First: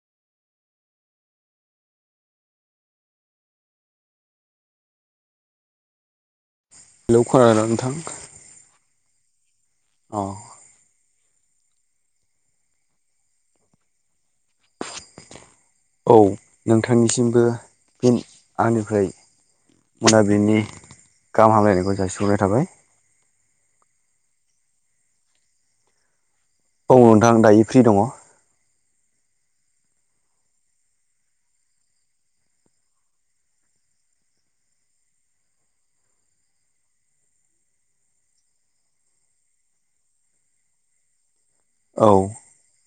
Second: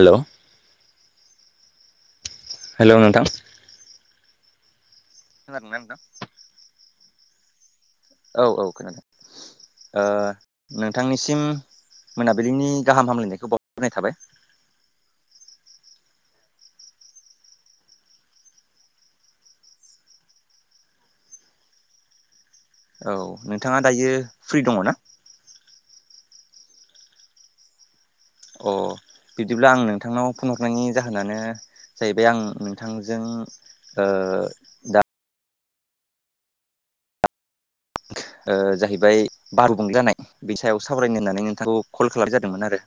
Hello hello नोंथां खोनादोंना नोंथां? हेलौ खोनादोंना नोंथां। औ -औ खोनादों। ओ अ नोंथांनिसिम मोनाबिलिनि गाहाम हामलायनायखौ बावरग्रोनाय थाबाय। औ नोंथांनिसिमबो फिन आंनिफ्राय मोनाबिलिनि गाहाम हामलायनायखौ जासिह'नाय थाबाय। औ नोंथाङा दायो फ्रि दङ ना? औ नोंथां दायो फ्रि दङ। अ बिदिब्ला आं नोंथांनाव फन हरनायनि जाहोनानो जाहैबाय आं नोंथांजों ओ ओ जाहैबाय बारबुं जानाय बिनि सायाव सावरायनो होननानै नोंथांखौ औ कल खालामनाय जादोंमोन आरो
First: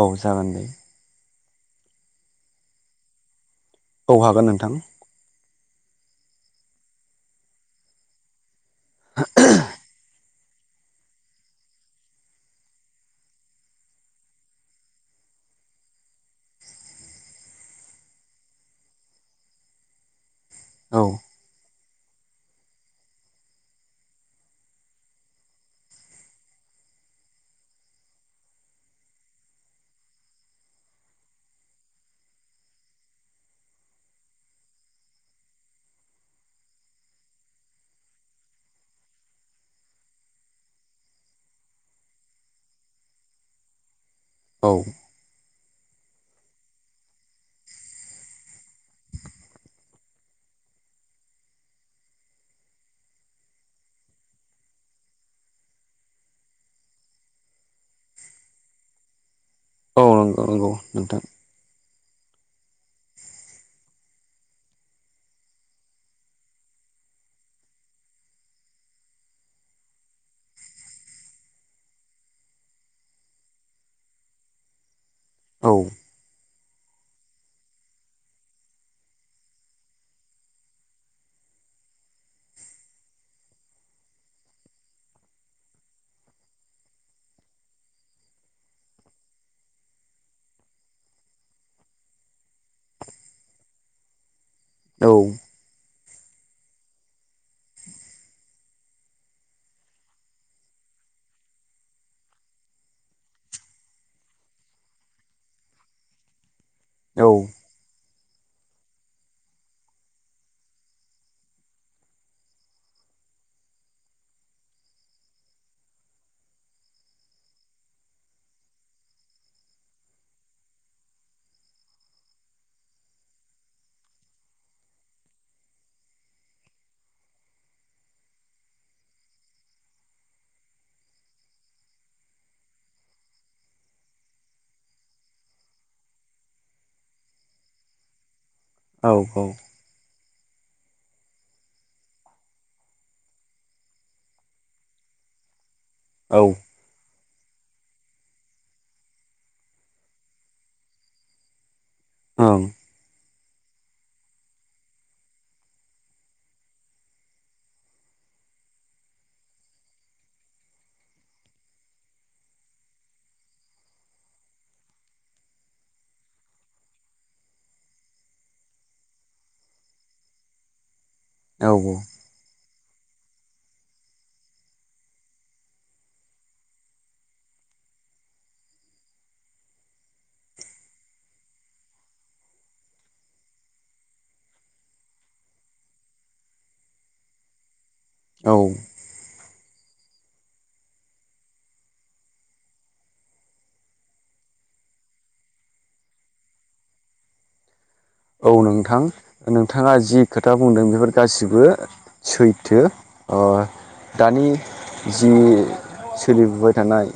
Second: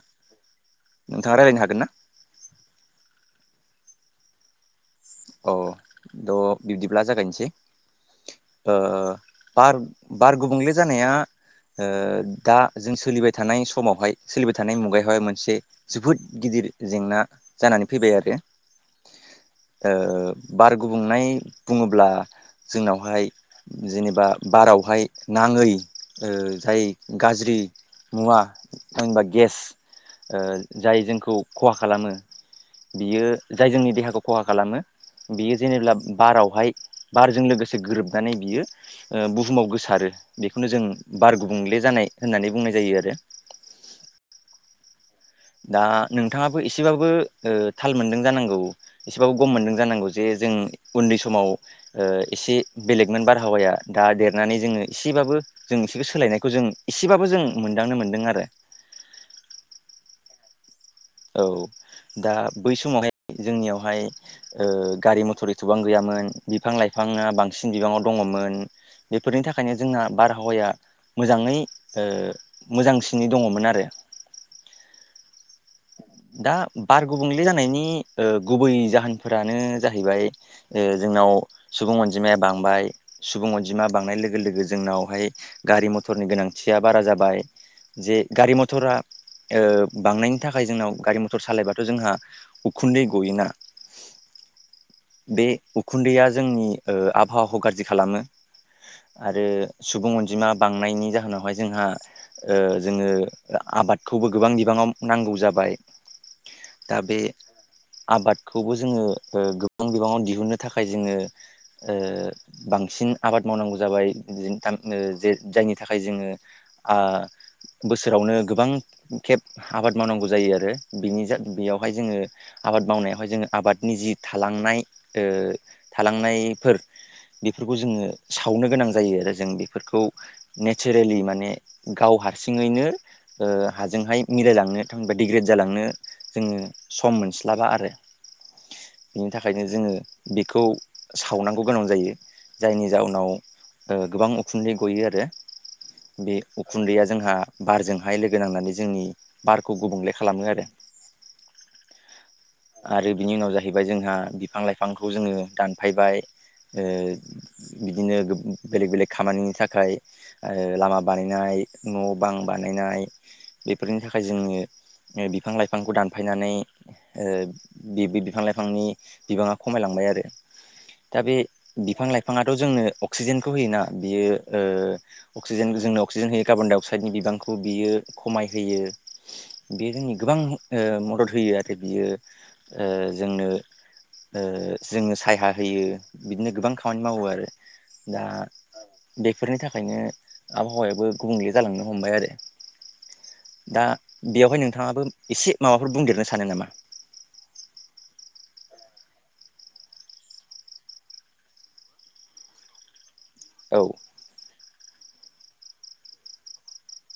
औ जागोन दे नोंङा रायलायनो हागोना? औ हागोन नोंथां। अ' द' बिब्दिब्ला जागायनोसै ओ बार बार गुबुंले जानाया ओ दा जों सोलिबाय थानाय समावहाय सोलिबाय थानाय मुगायावहाय मोनसे जोबोद गिदिर जेंना जानानै फैबाय आरो। ओ बार औ गुबुंनाय बुङोब्ला जोंनावहाय जेनेबा बारावहाय नाङै ओ जाय गाज्रि मुवा जेनेबा गेस ओ जाय जोंखौ खहा खालामो बियो जाय जोंनि देहाखौ खहा खालामो बियो जेनेबा बारावहाय बारजों लोगोसे गोरोबनानै बियो ओ बुहुमाव गोसारो बेखौनो जों बार गुबुंले जानाय होननानै बुंनाय जायो आरो। औ। दा नोंथाङाबो एसेबाबो ओ‌ थाल मोनदों जानांगौ। एसेबाबो गम मोनदों जानांगौ जे जों उन्दै समाव ओ‌ एसे बेलेगमोन बारहावाया दा देरनानै जोङो एसेबाबो जों इसोरखौ सोलायनायखौ जों इसेबाबो जों मोनदांनो मोन्दों आरो। औ नंगौ नंगौ नोंथां। औ दा बै समावहाय जोंनियावहाय ओ गारि मथर एथ'बां गैयामोन बिफां लाइफाङा बांसिन बिबाङाव दङमोन बेफोरनि थाखायनो जोंना बारहावाया मोजाङै ओ मोजांसिनै दङमोन आरो। औ। दा बार गुबुंले जानायनि ओ गुबै जाहोनफोरानो जाहैबाय ओ‌जोंनाव सुबुं अनजिमाया बांबाय सुबुं अनजिमा बांनाय लोगो लोगो जोंनावहाय गारि मथरनि गोनांथिया बारा जाबाय जे गारि मथरा ओ बांनायनि बेनि थाखाय जोंनाव गारि मथर सालायबाथ' जोंहा उखुन्दै गयोना औ बे उखुन्दैया जोंनि ओ आबहावाखौ गाज्रि खालामो। आरो सुबुं अनजिमा बांनायनि जाहोनावहाय जोंहा ओ जोङो आबादखौबो गोबां बिबाङाव नांगौ जाबाय दा बे औ आबादखौबो जोङो ओ गोबां बिबाङाव दिहुननो थाखाय जोङो ओ बांसिन आबाद मावनांगौ जाबाय ओ जे जायनि थाखाय जोङो आ बोसोरावनो गोबां खेब आबाद मावनांगौ जायो आरो बिनि जा बेयावहाय जोङो आबाद मावनायावहाय जोङो आबादनि जि थालांनाय ओ थालांनायफोर बेफोरखौ जोङो सावनो गोनां जायो आरो जों बेफोरखौ नेचारेलि माने गाव हारसिङैनो ओ हाजोंहाय मिलायलांनो थांबा डिग्रेद जालांनो जोङो सम मोनस्लाबा आरो। औ बिनि थाखायनो जोङो बेखौ सावनांगौ गोनां जायो। जायनि जाउनाव ओ गोबां उखुन्दै गयो आरो। बे ओं उखुन्दैया जोंहा बारजोंहाय लोगो नांनानै जोंनि बारखौ गुबुंले खालामो आरो। औ आरो बिनि उनाव जाहैबाय जोंहा बिफां लाइफांखौ जोङो दानफायबाय। ओ बिदिनो बेलेग - बेलेग खामानिनि थाखाय ओ लामा बानायनाय न' बां बानायनाय बेफोरनि थाखाय जोङो बिफां लाइफांखौ दानफायनानै ओ बे बिफां लाइफांनि बिबाङा खमायलांबाय आरो। दा बे औ बिफां लाइफाङाथ' जोंनो अक्सिजेनखौ होयोना बियो ओ अक्सिजेन जोंनो अक्सिजेन होयो कार्बन डाइ अक्साइडनि बिबांखौ बियो खमाय होयो। बे जोंनि गोबां ओ मदद होयो आरो बियो जोंनो ओ जोङो साया होयो। बिदिनो गोबां खामानि मावो आरो। दा बेफोरनि थाखायनो आबहावायाबो गुबुंले जालांनो हमबाय आरो। दा बेवहाय नोंथाङाबो एसे माबाफोर बुंदेरनो सानो नामा? औ नोंथां नोंथाङा जि खोथा बुंदों बेफोर गासिबो सैथो। ओ औ दानि जि सोलिबोबाय थानाय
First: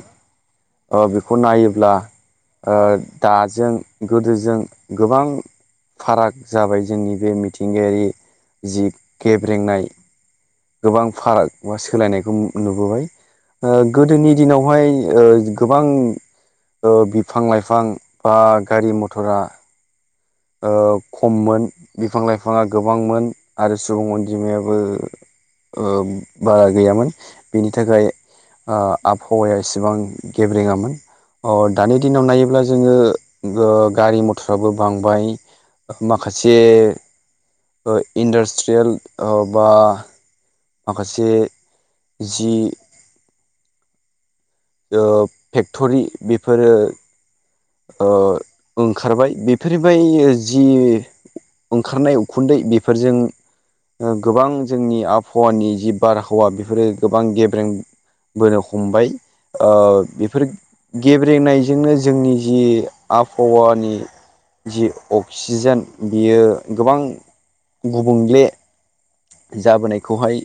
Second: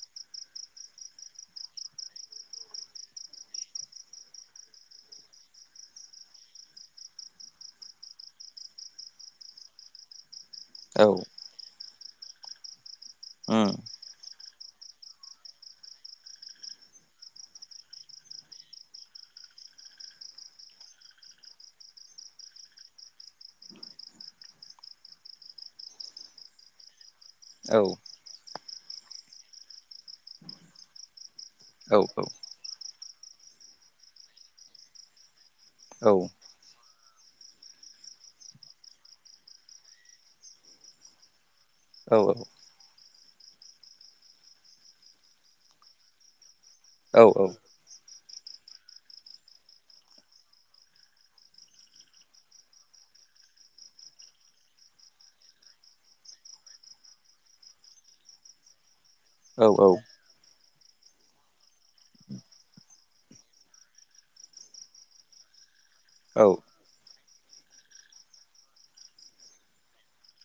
अ' बेखौ नायोब्ला ओ दाजों गोदोजों गोबां फाराग जाबाय जोंनि बे मिथिंगायारि जि गेब्रेंनाय। औ गोबां फाराग बा सोलायनायखौ नु-नुबोबाय उम ओ गोदोनि दिनावहाय ओ गोबां ओ बिफां लाइफां बा गारि मथरा ओ खममोन बिफां लाइफाङा गोबांमोन आरो सुबुं अनजिमायाबो ओ बारा गैयामोन। बिनि औ थाखाय आ आबहावाया इसेबां गेब्रेङामोन। अ' औ दानि दिनाव नायोब्ला जोङो ओ गारि मथराबो बांबाय। औ माखासे ओ इन्डास्ट्रियेल ओ बा माखासे औ जि ओ फेक्टरि बेफोरो औ औ ओ ओंखारबाय बेफोरबाय जि ओंखारनाय उखुन्दै बेफोरजों ओ गोबां जोंनि आबहावानि जि बारहावा बेफोरो गोबां गेब्रें बोनो हमबाय। औ ओ बेफोर गेब्रेंनायजोंनो जोंनि जि आबहावानि जि अक्सिजेन बियो गोबां गुबुंले जाबोनायखौहाय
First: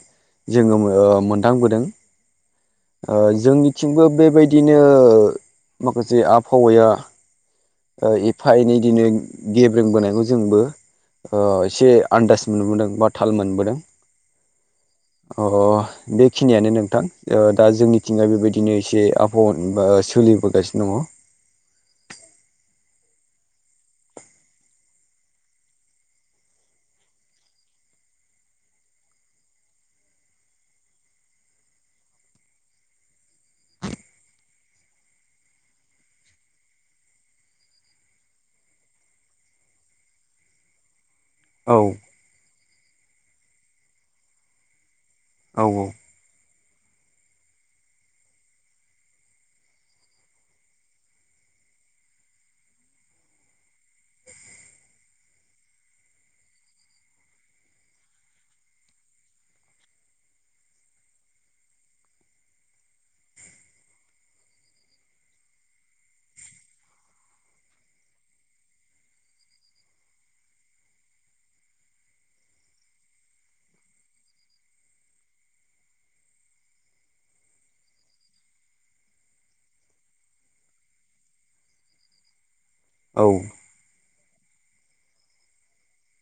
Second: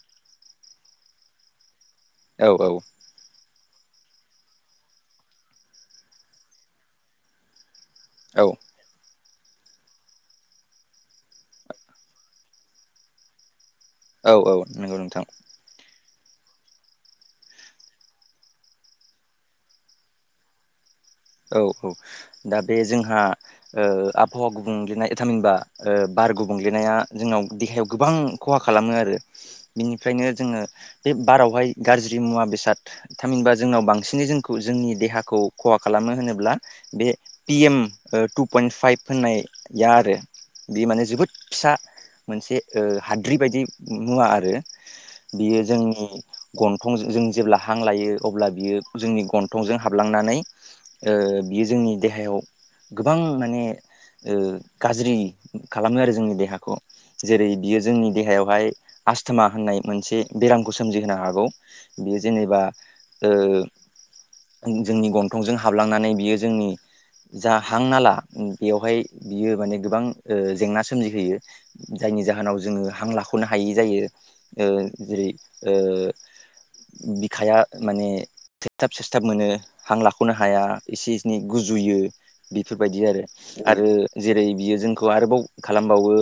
जोङो मो ओ मोनदांबोदों। औ औ ओ जोंनिथिंबो बेबायदिनो माखासे आबहावाया ओ औ एफा एनैदिनो गेब्रोंबोनायखौ जोंबो ओ एसे आन्दास मोनबोदों बा थाल मोनबोदों। औ औ नंगौ नोंथां। अ बेखिनियानो नोंथां। ओ दा जोंनिथिंजाय बेबायदिनो एसे आबहाव बा सोलिबोगासिनो दङ। औ औ दा बे जोंहा ओ आबहावा गुबुंलेनाय थामिनबा बार गुबुंलेनाया जोंनाव देहायाव गोबां खहा खालामो आरो। बेनिफ्रायनो जोङो बे बारावहाय गाज्रि मुवा, बेसाद थामहिनबा जोंनाव बांसिनै जोंखौ जोंनि देहाखौ खहा खालामो होनोब्ला बे P M two point five होननाया आरो बे माने जोबोद फिसा औ मोनसे हाद्रि बायदि मुवा आरो बियो औ जोंनि गन्थंजों जों जेब्ला हां लायो अब्ला बियो जोंनि गन्थंजों हाबलांनानै बियो जोंनि देहायाव गोबां माने गाज्रि खालामो आरो जोंनि देहाखौ जेरै बियो जोंनि देहायावहाय आसथामा होननाय मोनसे बेरामखौ सोमजिहोनो हागौ। बे जेनेबा ओ जोंनि गन्थंजों हाबलांनानै बियो जोंनि जा हां नाला बेयावहाय बियो माने गोबां ओ जेंना सोमजि होयो। जायनि जाहोनाव जोङो हां लाख'नो हायै जायो। ओ जेरै ओ बिखाया माने थबथाब सेसथाब मोनो हां लाख'नो हाया एसे इसेै गुजुयो बेफोरबायदि आरो औ आरो जेरै बियो जोंखौ आरोबाव खालामबावो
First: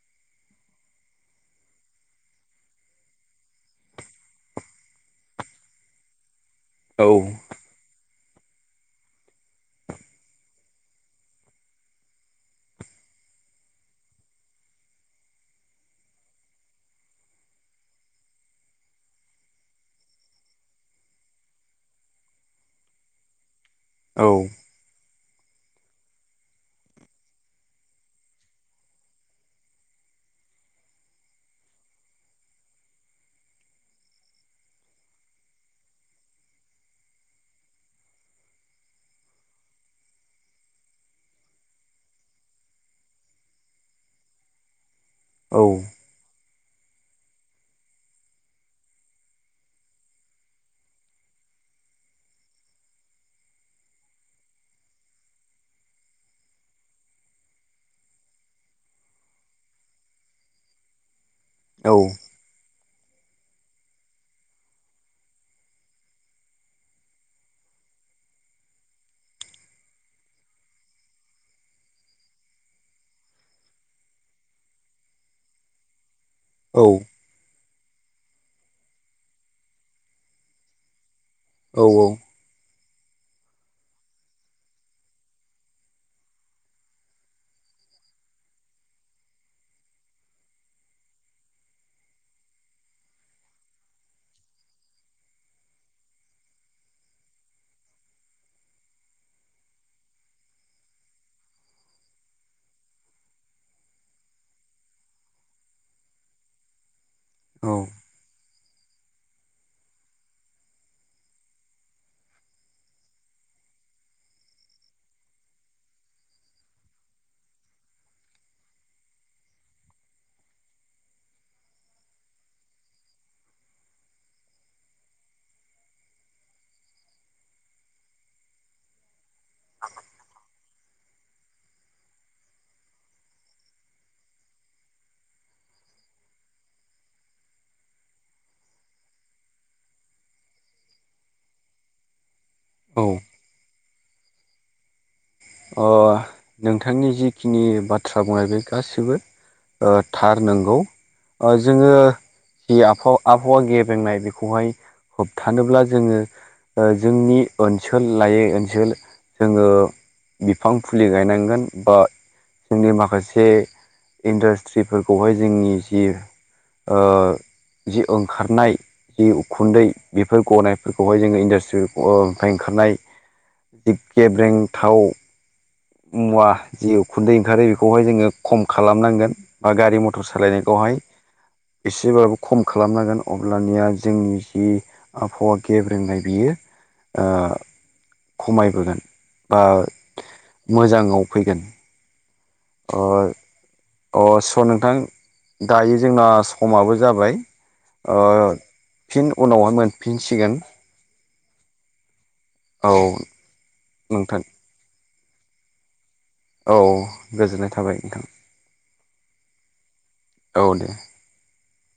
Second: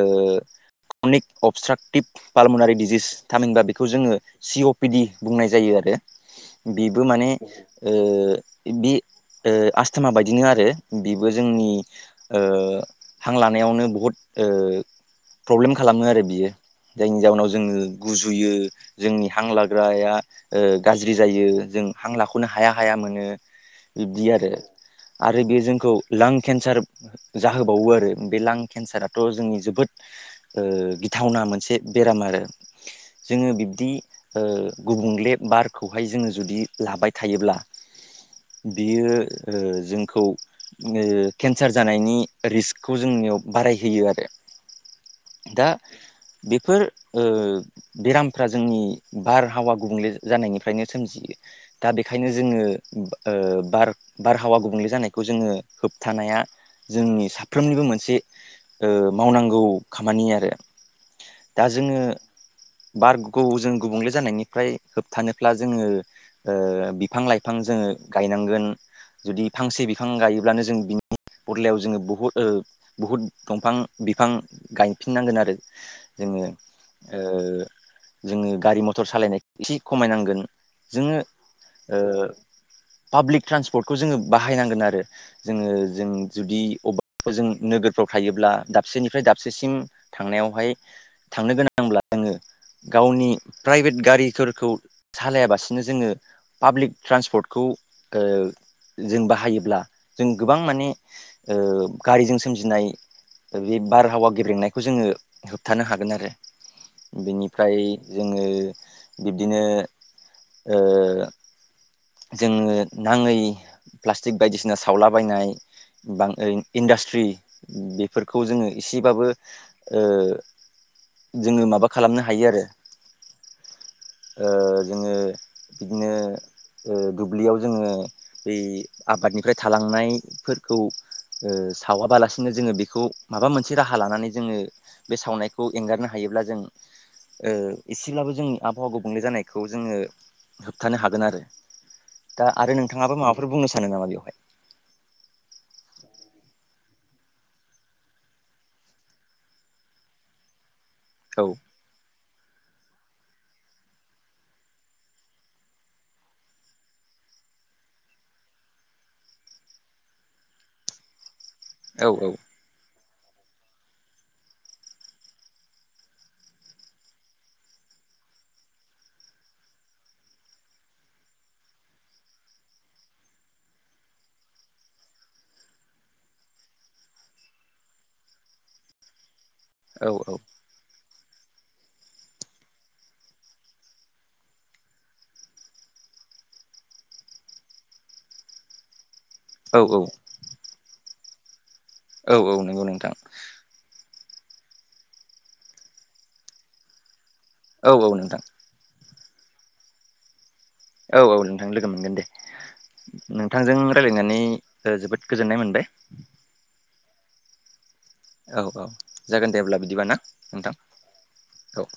अनेक अबसट्राकटिभ पालमनारि डिजिस थामहिनबा बेखौ जोङो सि अ पि डि बुंनाय जायो आरो बेबो औ माने बे आसस्थमा बायदिनो आरो बेबो जोंनि हां लानायावनो बहुद प्रब्लेम खालामो आरो बियो जायनि जाउोनाव जोङो गुजुयो जोंनि हां लाग्राया गाज्रि जायो जों हां लाखौनो हाया हाया मोनो बिब्दि आरो आरो बे जोंखौ लां केन्सार जाहोबावो आरो बे लां केन्साराथ' जोंनि जोबोद गिथावना मोनसे बेराम आरो जोङो बिब्दि गुबुंले बारखौहाय जोङो जुदि लाबाय थायोब्ला बियो जोंखौ केन्सार जानायनि रिस्कखौ जोंनियाव बारायहोयो आरो दा बेफोर बेरामफ्रा जोंनि बारहावा गुबुंले जानायनिफ्रायनो सोमजियो दा बेखायनो जोङो बार बारहावा गुबुंले जानायखौ जोङो होबथानाया जोंनि साफ्रोमनिबो मोनसे मावनांगौ खामानि आरो दा औ जोङो बारग जों गुबुंले जानायनिफ्राय होबथानो्ला जोङो बिफां लाइफां जोङो गायनांगोन जुदि फांसे बिफां गायोब्लानो जों बिनि फदलायाव जोङो बहुद बुहुद दंफां बिफां गायफिननांगोन आरो जोङो औ जोङो गारि मथर सालायनाय एसे खमायनांगोन जोङो पाब्लिक ट्रान्सपर्टखौ जोङो बाहायनांगोन आरो जोङो जों जुदि अबा जों नोगोरफ्राव थायोब्ला दाबसेनिफ्राय दाबसेसिम थांनायावहाय थांनो गोनांब्ला जोङो गावनि प्राइभेट गारिफोरखौ सालायााबासिनो जोङो पाब्लिक ट्रान्सपर्ट खौ जों बाहायोब्ला जों गोबां माने गारिजों सोमजिनाय बे बारहावा गेबेंनायखौ जोङो होबथानो हागोन आरो औ बिनिफ्राय जोङो बिब्दिनो जोङो नाङै प्लास्टिक बायदिसिना सावलाबायनाय बां ओइ इन्डास्ट्रि बेफोरखौ जोङो एसेबाबो ओ जोङो माबा खालामनो हायो आरो जोङो बिदिनो दुब्लियाव जोङो बे आबादनिफ्राय थालांनायफोरखौ सावाबालासिनो जोङो बेखौ माबा मोनसे राहा लानानै जोङो बे सावनायखौ एंगारनो हायोब्ला जों एसेब्लाबो जोंनि आबहावा गुबुंले जानायखौ जोङो होबथानो हागोन आरो दा आरो औ नोंथाङाबो माबाफोर बुंनो सानो नामा बेवहाय अ नोंथांनि जिखिनि बाथ्रा बुंनाय बे गासिबो थार नंगौ औ जोङो जि आबहावा आबहावा गेबेंनाय बेखौहाय होबथानोब्ला जोङो जोंनि ओनसोल लायै ओनसोल जोङो बिफां फुलि गायनांगोन बा औ औ जोंनि माखासे इन्डास्ट्रिफोरखौहाय जोंनि जि जि ओंखारनाय जि उखुन्दै बेफोर गनायफोरखौहाय जोङो इन्डासट्रिफ्राय ओंखारनाय जिब गेब्रें थाव मुवा जि उखुन्दै ओंखारो बेखौहाय जोङो खम खालामनांगोन बा गारि औ मटर सालायनाय खौहाय एसेबाबो खम खालामनांगोन अब्लानिया जोंनि जि आबहावा गेब्रेंनाय बियो खमायबोगोन बा औ औ मोजाङाव फैगोन औ औ नंगौ अ नोंथां अ स नोंथां दायो जोंना समाबो जाबाय औ औ नोंथां फिन उनावहाय मोनफिनसिगोन औ औ नोंथां लोगो मोनगोन दे औ नोंथांजों रायज्लायनानै नोंथां जोबोद गोजोननाय मोनबाय औ गोजोननाय थाबाय नोंथां औ औ जागोन देब्ला बिदिबा ना औ नोंथां दे औ